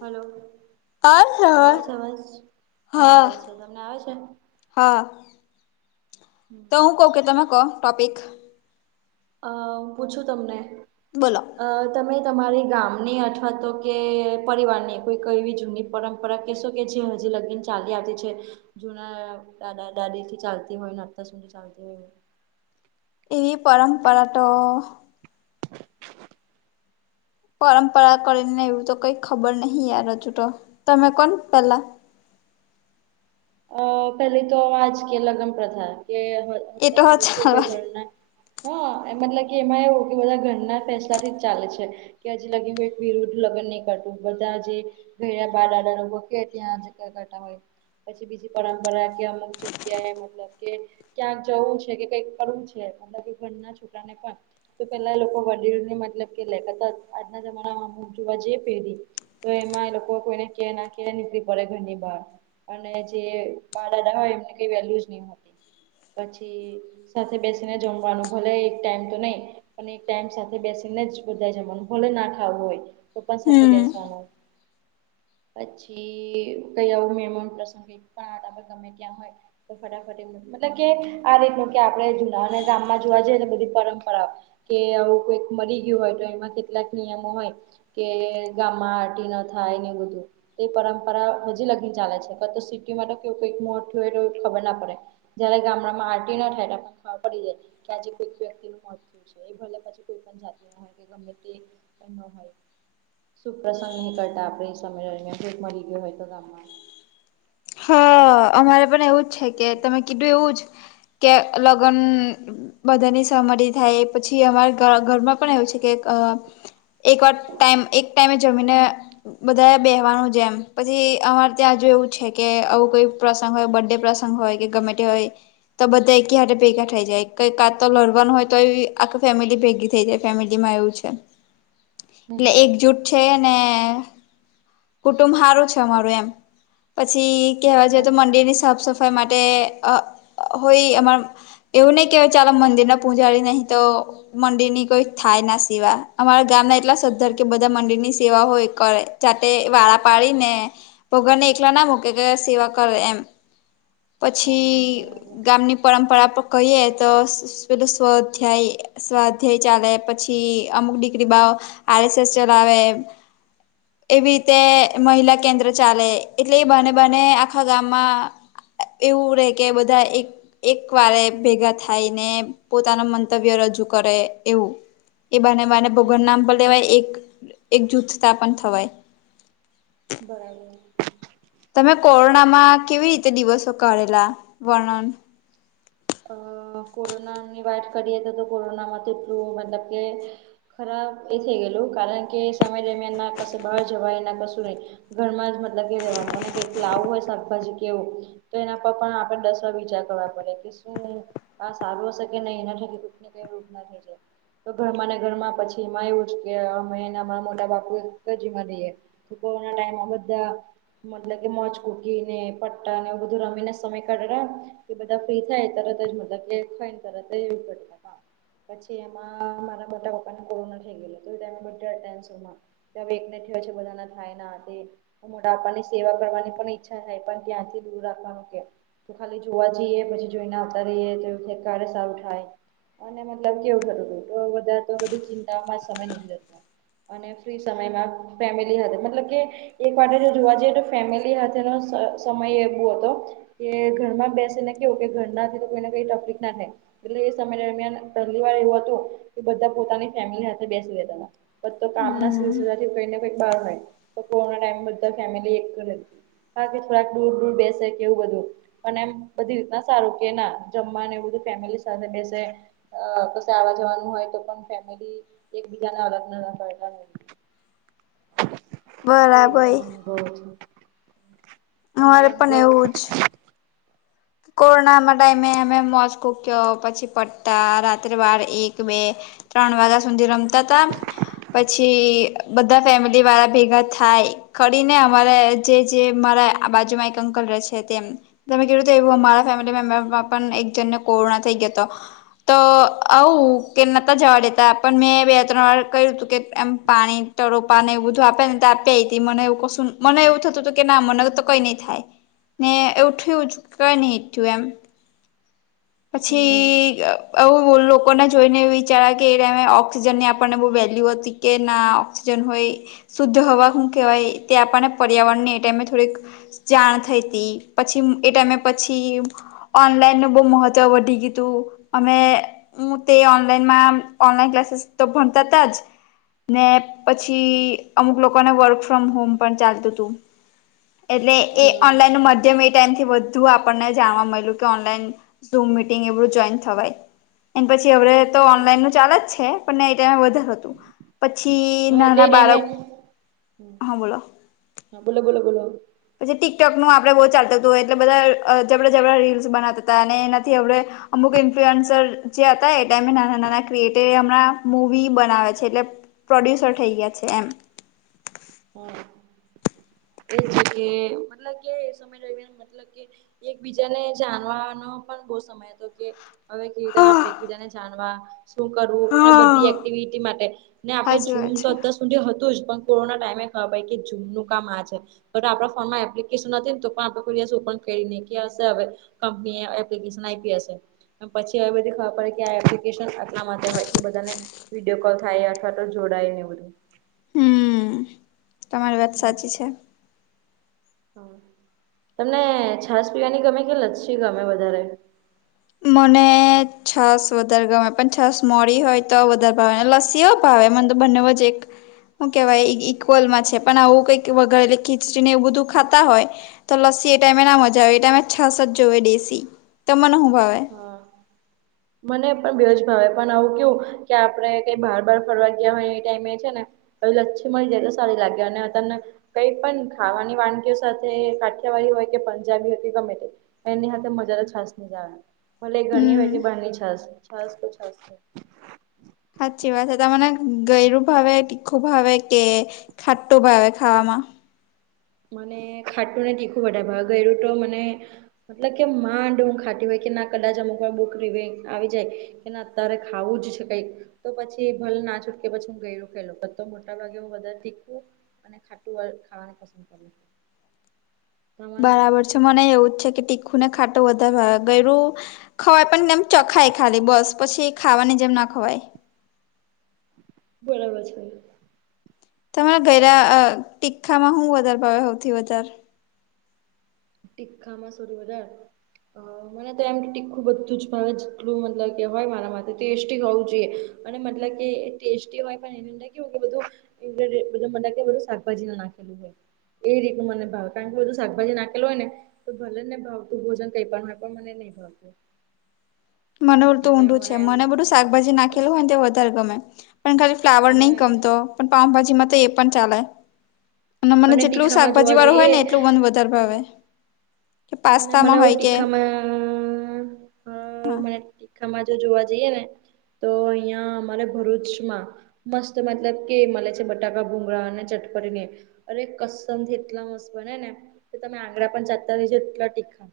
Hello અ આવે છે, અવાજ હા આવે છે, તમને આવે છે. હા તો હું કવ કે તમે કવ ટોપિક અ પૂછું તમને? બોલો. અ તમે તમારી ગામની અથવા તો કે પરિવારની કોઈક એવી જૂની પરંપરા કેશો કે જે હજી લગીન ચાલી આવતી છે જુના દાા દાદી થી ચાલતી હોયતા સુધી ચાલતી હોય એ પરરાંપરા તો પરંપરા કરીને એવું તો કઈ ખબર નહિ યાર હજૂ તો તમે કોણ પેલા અ પેલી તો આજ કે લગ્ન પ્રથા એ કે તો સુધ હ કું કે ચાલવા ઘરના હા એ મતલબ કે એમાં એવ કે બધા ઘરના ફેસલા થી જ ચાલે છે કે હજ લાગી એક વિરુદ્ધ લગ્ન નહીં કરતું બધા જે ઘ બારાડાો કે ત્યાં કરતા હોય. પછી બીજી પરંપરા કે અમુક જગ્યાએ મતલબ કે ક્યાંક જવું છે, કે કઈક કરવું છે, મતલબ કે ઘરના છોકરાને પણ તો પેલા લોકો વડીલો ને મતલબ કે લેતાતા આજના જમાનામાં જોવા જઈએ પેરી તો એમાં એ લોકો કોઈને કે ના કે નીકળી પડે ઘરની બહાર અને જે માળદા હોય એમને કઈ વેલ્યુજ ની હતી પછી સાથે બેસીને જમવાનું ભલે એક ટાઈમ તો નહી પણ એક ટાઈમ સાથે બેસીને જ બધા જમવાનું ભલે ના ખાવું હોય તોપન સાથે હમ બેસવાનું પછી કઈ આવું મેમ ગમે્યાં હોય તો ફટાફટ મતલબ કે આ કે આપડે જુનાને ગામમાં જોવા જઈએ બધી પરં પરા કે આવું કોઈક મરી ગયું હોય તો એમાં કેટલાક નિયમો હોય કે ગામમાં આરટી ન થાય ને બધું એ પરંપરા હજી લગી ચાલે છે. તો સીટીમા ત કેવુ કઈક મોટુ હોય ખબર ના પડે જયારે ગામડામાં આરટી ના થાય ખબર પડી જાય કે આજે કોઈક વ્યક્તિનું મોત છે, એ ભલે પછી કોઈ પણ જાતિ ના હોય કે ગમે તે ન હોય શુભ પ્રસંગ ની કરતા આપડે એ સમય દરમિયાન ભોગ મરી ગયો હોય તો ગામમાં હ અમારે પણ એવું જ છે, કે તમે કીધું એવું જ કે લગન બધાની સહમતી થાય પછી અમારે ધ ઘરમાં પણ એવું છે, કે અ એક વાર ટાઈમ એક ટાઈમે જમીને બધાએ બેહવાનું જેમ પછી અમારે ત્યા જેવું છે. કે આવું કોઈ પ્રસંગ હોય બડે પ્રસંગ હોય કે ગમે તે હોય તો બધા એકી હાથે ભેગા થઇ જાય કઈ કા તો લડવાનું હોય તો એ આખ ફેમિલી ભેગી થઈ જાય ફેમિલીમાં એવું છે. હમ એટલે હમ એકજૂટ છે, ને કુટુંબ સારું છે, અમારું એમ પછી કહેવા જોઈએ હા તો મંદિરની સાફ સફાઈ માટે અ હોય અમાર એવું નય કે ચાલો મંદિરના પૂજારી નહી તો મંદિરની કોઈ થાયના સિવા અમારા ગામના એટલા સ્ધર કે બધા મંદિરની સેવા હોય કરે જાતે વારા પાડી ને ભગવાને એકલા ના મૂકે કે સેવા કરે એમ હા પછી હા બરાબર ગામની પરંપરા કહીએ તો પેલુ સ્વાધ્યાય સ્વાધ્યાય ચાલે પછી અમુક દીગ્રી બાાવ આરએસએસ ચલાવે એવી રીતે મહિલા કેન્દ્ર ચાલે એટલે એ બાને બાને આખા ગામમાં એવું રે કે બધા એ એક વારે ભેગા થાયને પોતાના મંતવ્ય રજૂ કરે એવું એ બાને બાને હમ ભોગવાન નામ પર લેવાય એક એક જૂથતા પન થવાય બરાબર. તમે કોરોનામાં કેવી રીતે દિવસો કારેલા વર્ણન અ કોરોનાની વાત કરીએ તો તો કોરોનામાં તેટલું મતલબ કે ખરાબ એ થઈ ગયેલું કારણ કે સમય દરમિયાન ના કશું બહાર જવાય ના કશું નહી ઘરમાં જ મતલબ કે રેવાનું અને કઈક લાવું હોય શાકભાજી કેવું તો એના પર પણ આપડે દસ વિચાર કરવા પડે કે આ સારું હશે કે નહી એના કી કૂટ ને કઈ રૂપ નાઈ જાય. તો ધરમા ને ધરમાં પછી એમાં એવુંજ કે અમે એના મોટા [unintelligible] તો કોરોના ટાઈમે બધા મતલબ કે મોજ કૂકી ને પટ્ટા ને એવુ બધું રમીને સમય કાઢડા એ બધા ફ્રી થાય તરતજ બધા કે ખાઈને તરતજ એવું કરે પછી એમાં મારા મોટા પપ્પાને કોરોના થઈ ગયેલો હતો તેમાં બધા ટેન્શનમાં ત્યાં વેગને થયો છે બધાના થાય ના તે મોટાપાની સેવા કરવાની પણ ઈચ્છા થાય પણ ત્યાંથી દૂર રાખવાનું કેમ. તો ખાલી જોવા જઈએ પછી જોઈને આવતા રહીએ તો ક્યારે સારું થાય. અને મતલબ કેવું ખરું તો બધા તો બધી ચિંતાઓમાં સમય નીકડી જતો. અને ફ્રી સમયમાં ફેમિલી સાથે મતલબ કે એક વાતે જો જોવા જઈએ તો ફેમિલી સાથેનો સમય એવો હતો. કે ઘરમાં બેસે ને કેવું કે ઘર ના થી તો કોઈને કઈ તપલીક ના થાય એટલે એ સમય દરમિયાન પહેલી વાર એવું હતું કે બધા પોતાની ફેમિલી સાથે બેસી રેતા હતા. તો કામના દિવસ કઈક ને કંઈક બાર હોય તો કોરોના ટાઈમ બધા ફેમિલી એક હતી. હા કે થોડાક દૂર દૂર બેસે કે એવું બધું અને એમ બધી રીતના જ સારું કે ના જમવા ને એવું બધું ફેમિલી સાથે બેસે અ કસે આવા જવાનું હોય તો પણ ફેમેલી એકબીજાને અડગના કરતા [inaudible] એ બરાબર રીતનો અનુભવ હતું તમારો અમારે પણ અનુભવ એવું જ કોરોનામાં ટાઈમે અમે મોસ કૂક્યો પછી પટ્ટા રાત્રે બાર એક બે ત્રણ વાગ્યા સુધી રમતા હતા. પછી બધા ફેમિલી વાળા ભેગા થાય. કરીને અમારા જે જે મારા આ બાજુમાં એક અંકલ રહે છે તેમ તમે કીધું તો એવું અમારા ફેમિલી મેમ્બરમાં પણ એક જન ને કોરોના થઈ ગયો હતો. તો આવું કે નતા જવા દેતા પણ મેં બે ત્રણ વાર કહ્યું હતું કે એમ પાણી તો રોપા ને એવું બધું આપે ને આપી આવી હતી મને એવું કશું મને એવું થતું હતું કે ના મને તો કઈ નઈ થાય ને એવું થયું જ કે નહી થયું એમ હમ પછી અ આવું એ લોકોને જોઈને એ વિચારા કે એ ટાઈમે ઓક્સિજન ની આપણને બહુ વેલ્યુ હતી કે ના ઑક્સિજન હોય શુદ્ધ હવા શું કહેવાય તે આપણને પર્યાવરણને એ ટાઈમે થોડીક જાણ થઈ હતી પછી એ ટાઈમે પછી ઓનલાઈનનો બહુ મહત્વ તો વધી ગયું હતું અમે હું તે ઓનલાઈનમાં ઓનલાઈન ક્લાસીસ તો ભણતા તા જ ને પછી અમુક લોકોને વર્ક ફ્રોમ હોમ પણ ચાલતું હતું. એટલે એ હમ ઓનલાઈન નું માધ્યમ એ ટાઈમથી વધુ આપણને જાણવા મળ્યું કે ઓનલાઈન ઝૂમ મિટિંગ એવું જોઈન થવાય એ પછી હવે તો હમ ઓનલાઈન નું ચાલે જ છે. આપણને એ ટાઈમ વધારે હતું પછી હા એટલે નાના જ એમે બાળક હા બોલો. હા બોલો બોલો બોલો પછી ટીકટોક નું આપણે બહુ ચાલતું હતું હોય એટલે બધા અ જબરા જબરા રીલ્સ બનાવતા હતા અને એનાથી આપણે અમુક ઇન્ફ્લુઅન્સર જે હતા એ ટાઈમે નાના નાના ક્રિએટર હમણાં મુવી બનાવે છે એટલે પ્રોડ્યુસર થઈ ગયા છે એમ. હો એ છે કે મતલબ કે એ સમય દરમિયાન મતલબ એકબીજાને જાણવાનો પણ બહુ સમ તો કે હવે કે રીતે આપણે એકબીજાને જાણવા શું કરવું અને હા બધી એક્ટિવિટી માટે ને આપણે સાચી ઝૂમ વાત તો છે. અત્યાર સુધી હતું જ પણ કોરોના ટાઈમે ખબર પડી કે ઝૂમનું કામ આ છે તો આપણા ફોનમાં એપ્લિકેશન હતી ને તો પણ આપણે કોઈ દિવસ ઓપન કરી નહી કે હશે હવે કંપની એપ્લિકેશન આપી હશે પછી હવે બધી ખબર પડે કે આ એપ્લિકેશન એલા માટે હોય કે બધાને વિડીયો કોલ થાય અથવા તો જોડાય ને બધું હમ્મ તમારી વાત સાચી છે. હમ્મ તમને છાસ પીવાની ગમે કે લચ્છી ગમે વધારે મને છાસ વધારે ગમે પણ છાસ મોળી હોય તો વધારે ભાવે ને લસીઓ ભાવે મને તો બંને વચ્ચે એક શું કહેવાય ઈક્વલમાં છે પણ આવું કઈક વધારેલી ખીચડીને એવું બધું ખાતા હોય તો લસ્સી એ ટાઈમે ના મજા આવે એ ટાઈમે છાસ જોવે દેશી તો મને હું ભાવે હા મને પણ બેવુ જ ભાવે પણ આવું કેવું કે આપણે કઈ બાર બાર ફરવા ગયા હોય એ ટાઈમે છે ને હવે લચ્છી મળી જાય તો સારી લાગે અને તને કઈ પણ ખાવાની વાનગીઓ સાથે કાઠિયાવાડી હોય કે પંજાબી હોય કે ગમે તે. એની હાથે મસાલા છાસની મજા આવે ભલે ઘરની હોય હમ કે બહારની છાસ છાસ તો છાસ સે. સાચી વાત તમને ગળ્યું ભાવે તીખું ભાવે કે ખાટું ભાવે ખાવામાં મને ખાટું ને તીખું વધારે ભાવે ગળ્યું તો મને મતલબ કે માંડ હું ખાટી હોય કે ના કદાચ અમુક વાર બુકરી આવી જાય એને અત્યારે ખાવું જ છે કંઈક તો પછી ભલ ના છૂટકે પછી હું ગય લખેલો તો મોટા ભાગે હું બધાથી અને ખાટું ખાવાનું પસંદ કરું તમારે બરાબર છે મને એવું જ છે કે તીખું ને ખાટું વધારે ગળ્યું ખવાય પણ તેમ ચખાય ખાલી બસ પછી ખાવાની જેમ ના ખવાય બરાબર છે. તમારા ગળ્યું તીખામાં શું વધારે ભાવે સૌથી વધારે ટી્ખામાં સોધ વધાર અ મને તો એમ તીખું બધું જ ભાવે જેટલું મતલબ કે હોય મારામાં સ્ટી હોવું જોઈએ અને મતલબ કે સ્ટી હોય પણ [unintelligible] શાકભાજી નાખેલું હોય એ રીત મને ભાવ કારણ કે બધ શાકભાજી નાખ હોય ને તો ભલેને ભાવતું ભોજન કઈ પણય પણ મને નહી ભાવતું મને તું એટલે ઊંડું છે એમ મને બધું શાકભાજી બસ નાખેલું હોય ને વધારે ગમે પણ ખાલી ફ્લાવર અને નહી કમતો પણ પાઉભાજીમાં તો એ પણ ચાલે અને મને જેટલું તીખામાં શાકભાજી જોવા વાળું હોય જઈએ ને એટલું મંધ વધારે ભાવે કે મને પાસ્તામાં આવું હોય કે તીખામાં [unintelligible] હા મને તીખામાં જો જોવા જઈએ ને તો અહિયાં અમારે ભરૂચમાં મસ્ત મતલબ કે મળે છે બટાકા ભુંગળા અને ચટપડીને અરે કસ એટલા મસ બને ને તમે આંગણા પણ ચાલતા રજો [unintelligible] ટીખા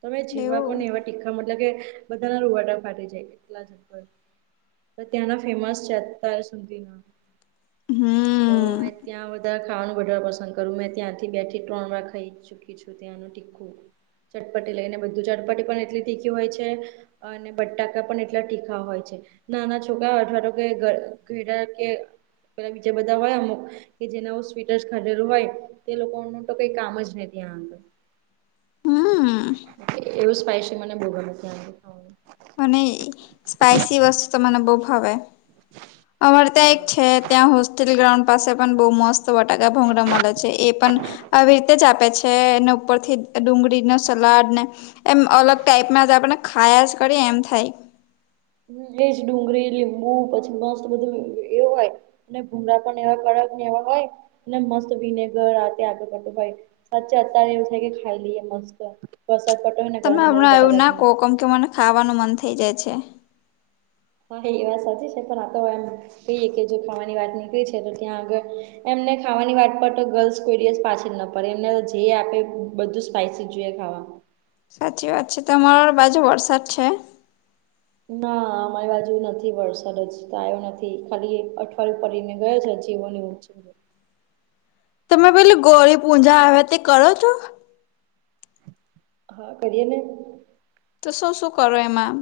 તમે એવું જીવવાકોને તીખા મતલબ કે બધા ના રોવાટા ફાટી જાય એટલા જ તો ત્યાંના ફેમસ છે અતાર સુધીના હમ તોમે ત્યાં વધારે ખાવાનું બર પસંદ કરું મેં ત્યાંથી બે થી ત્રણ વાર ખાઈ ચૂકી છું ત્યાંનું ટીખું ચટપટી લઈને બધું ચટપટી પણ એટલી તીખી હોય છે. અને બટાકા પણ એટલા તીખા હોય છે. નાના છોકરાઓ અથવા તો કે ઘડા કે પ બીજ બધા હોય અમુક કે જેને સ્વીટ ખાઢેલું હોય તે લોકોનું તો કઈ કામ જ નહ ત્યાં અર હમ એવું સ્પાય છે મને બોગને ત્યાં ખાવાનું મને સ્પાયસી વસ્તુ તો મને બહુ ભાવે અમારે ત્યાં એક હા છે ત્યાં હોસ્ટેલ ગ્રાઉન્ડ પાસે પણ બહુ મસ્ત બટાકા ભોંગડા મળે છે એ પણ આવી રીતે જ આપે છે. છે એને ઉપર થી ડુંગળી ન સલાડ ને એમ અલગ ટાઈપમાં જ આપણે ખાયાસ કરી એમ થાય એજ ડુંગળી લીબૂ પછી મસ્ બધું એવું હોય અને ભૂમરા પણ એવા કડક ને એવા હોય એટલે મસ્ત વિનેગર આતે આગળું ભાઈ સાચે અત્યારે એવું થાય કે ખાઈ લઈએ મસ્ત બસત પટો ના તમે ગરમ ગરમ હમણાં એવું બટાકા ના કહો ભૂગરા કેમ કે મને ખાવાનું મન થઈ જાય છે. હા એ વાત સાચી છે પણ આ તો એમ કહીએ કે જો ખાવાની વાત નીકળી છે તો ત્યાં આગળ એમને ખાવાની વાત પર તો ગર્લ્સ કોઈ દિવસ પાછળ ન પણ એમને જે આપે બધું સ્પાઈસી જોઈએ ખાવા. સાચી વાત છે તમારા બાજુ વરસાદ છે? ના અમારી બાજુ નથી વરસાદ જ તો આવ્યો નથી ખાલી અઠવાડિયું પડીને ગયો છે. [unintelligible] તમે પેલી ગૌરી પૂજા આવે તે કરો છો? હા કરીએ ને. તો શું શું કરો એમાં?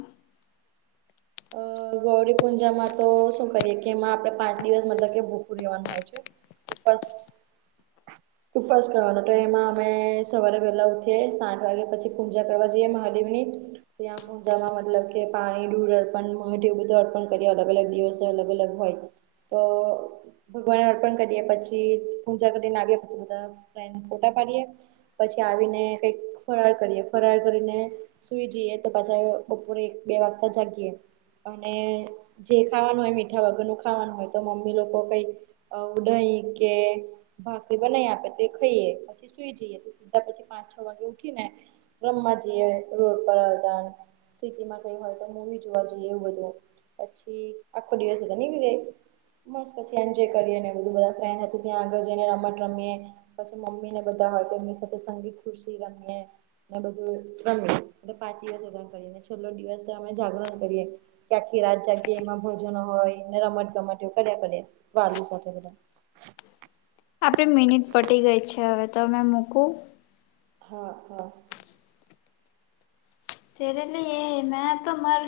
અ ગૌરી પુંંજામાં તો શું કરીએ કે એમાં આપડે પાંચ દિવસ મતલબ કે ભુખુ રહેવાનું હોય છે. ઉપાસ. ઉપવાસ કરવાનો તો એમાં અમે સવારે વહેલા ઉઠીએ સાત વાગે પછી પૂજા કરવા જઈએ મહાદેવ ની. ત્યાં પુજામાં મતલબ કે પાણી દૂધ બધ અર્પણ કરી અલગ અલગ દિવસે અલગ અલગ હોય તો. ભગવાને અર્પણ કરીએ પછી પૂજા કરીને આવ્યા પછી બધા ફોટા પાડીએ. પછી આવીને કઈક ફરાળ કરીએ ફરાર કરીને સુઈ જઈએ તો પાછા બપોરે બે વાગતા જાગીએ અને જે ખાવાનું હોય મીઠા વગર નું ખાવાનું હોય તો મમ્મી લોકો કઈક દહી કે ભાફરી બનાવી આપે તે ખાઈએ. પછ સુઈ જઈએ તો સીધા પછી પાંચ છ વાગે ઉઠી ને રમવા જઈએ રોડ પર હતા સિટીમાં કઈ હોય તો મુવી જોવા જઈએ. એવું બધું પછી આખો દિવસ રમીને મસ્ત પછી એન્જોય કરીએ ને બધું બધા ફ્રેન્ડ હતું ત્યાં આગળ જઈને રમત રમીએ પછી મમ્મી ને બધા હોય તો એમની સાથે સંગીત ખુશી રમીયે. બધું રમે એ પાંચ દિવસ એ કરીને છેલ્લો દિવસ અમે જાગરણ કરીએ કે આખી રાત જાગીયે એમાં હોય ને રમત ગમત કર્યા પડ વાલી સાથે બધા. આપણી મિનિટ પતી ગઈ છે હવે તમે મૂકું! હા હા તેરે લિયે મે તો મર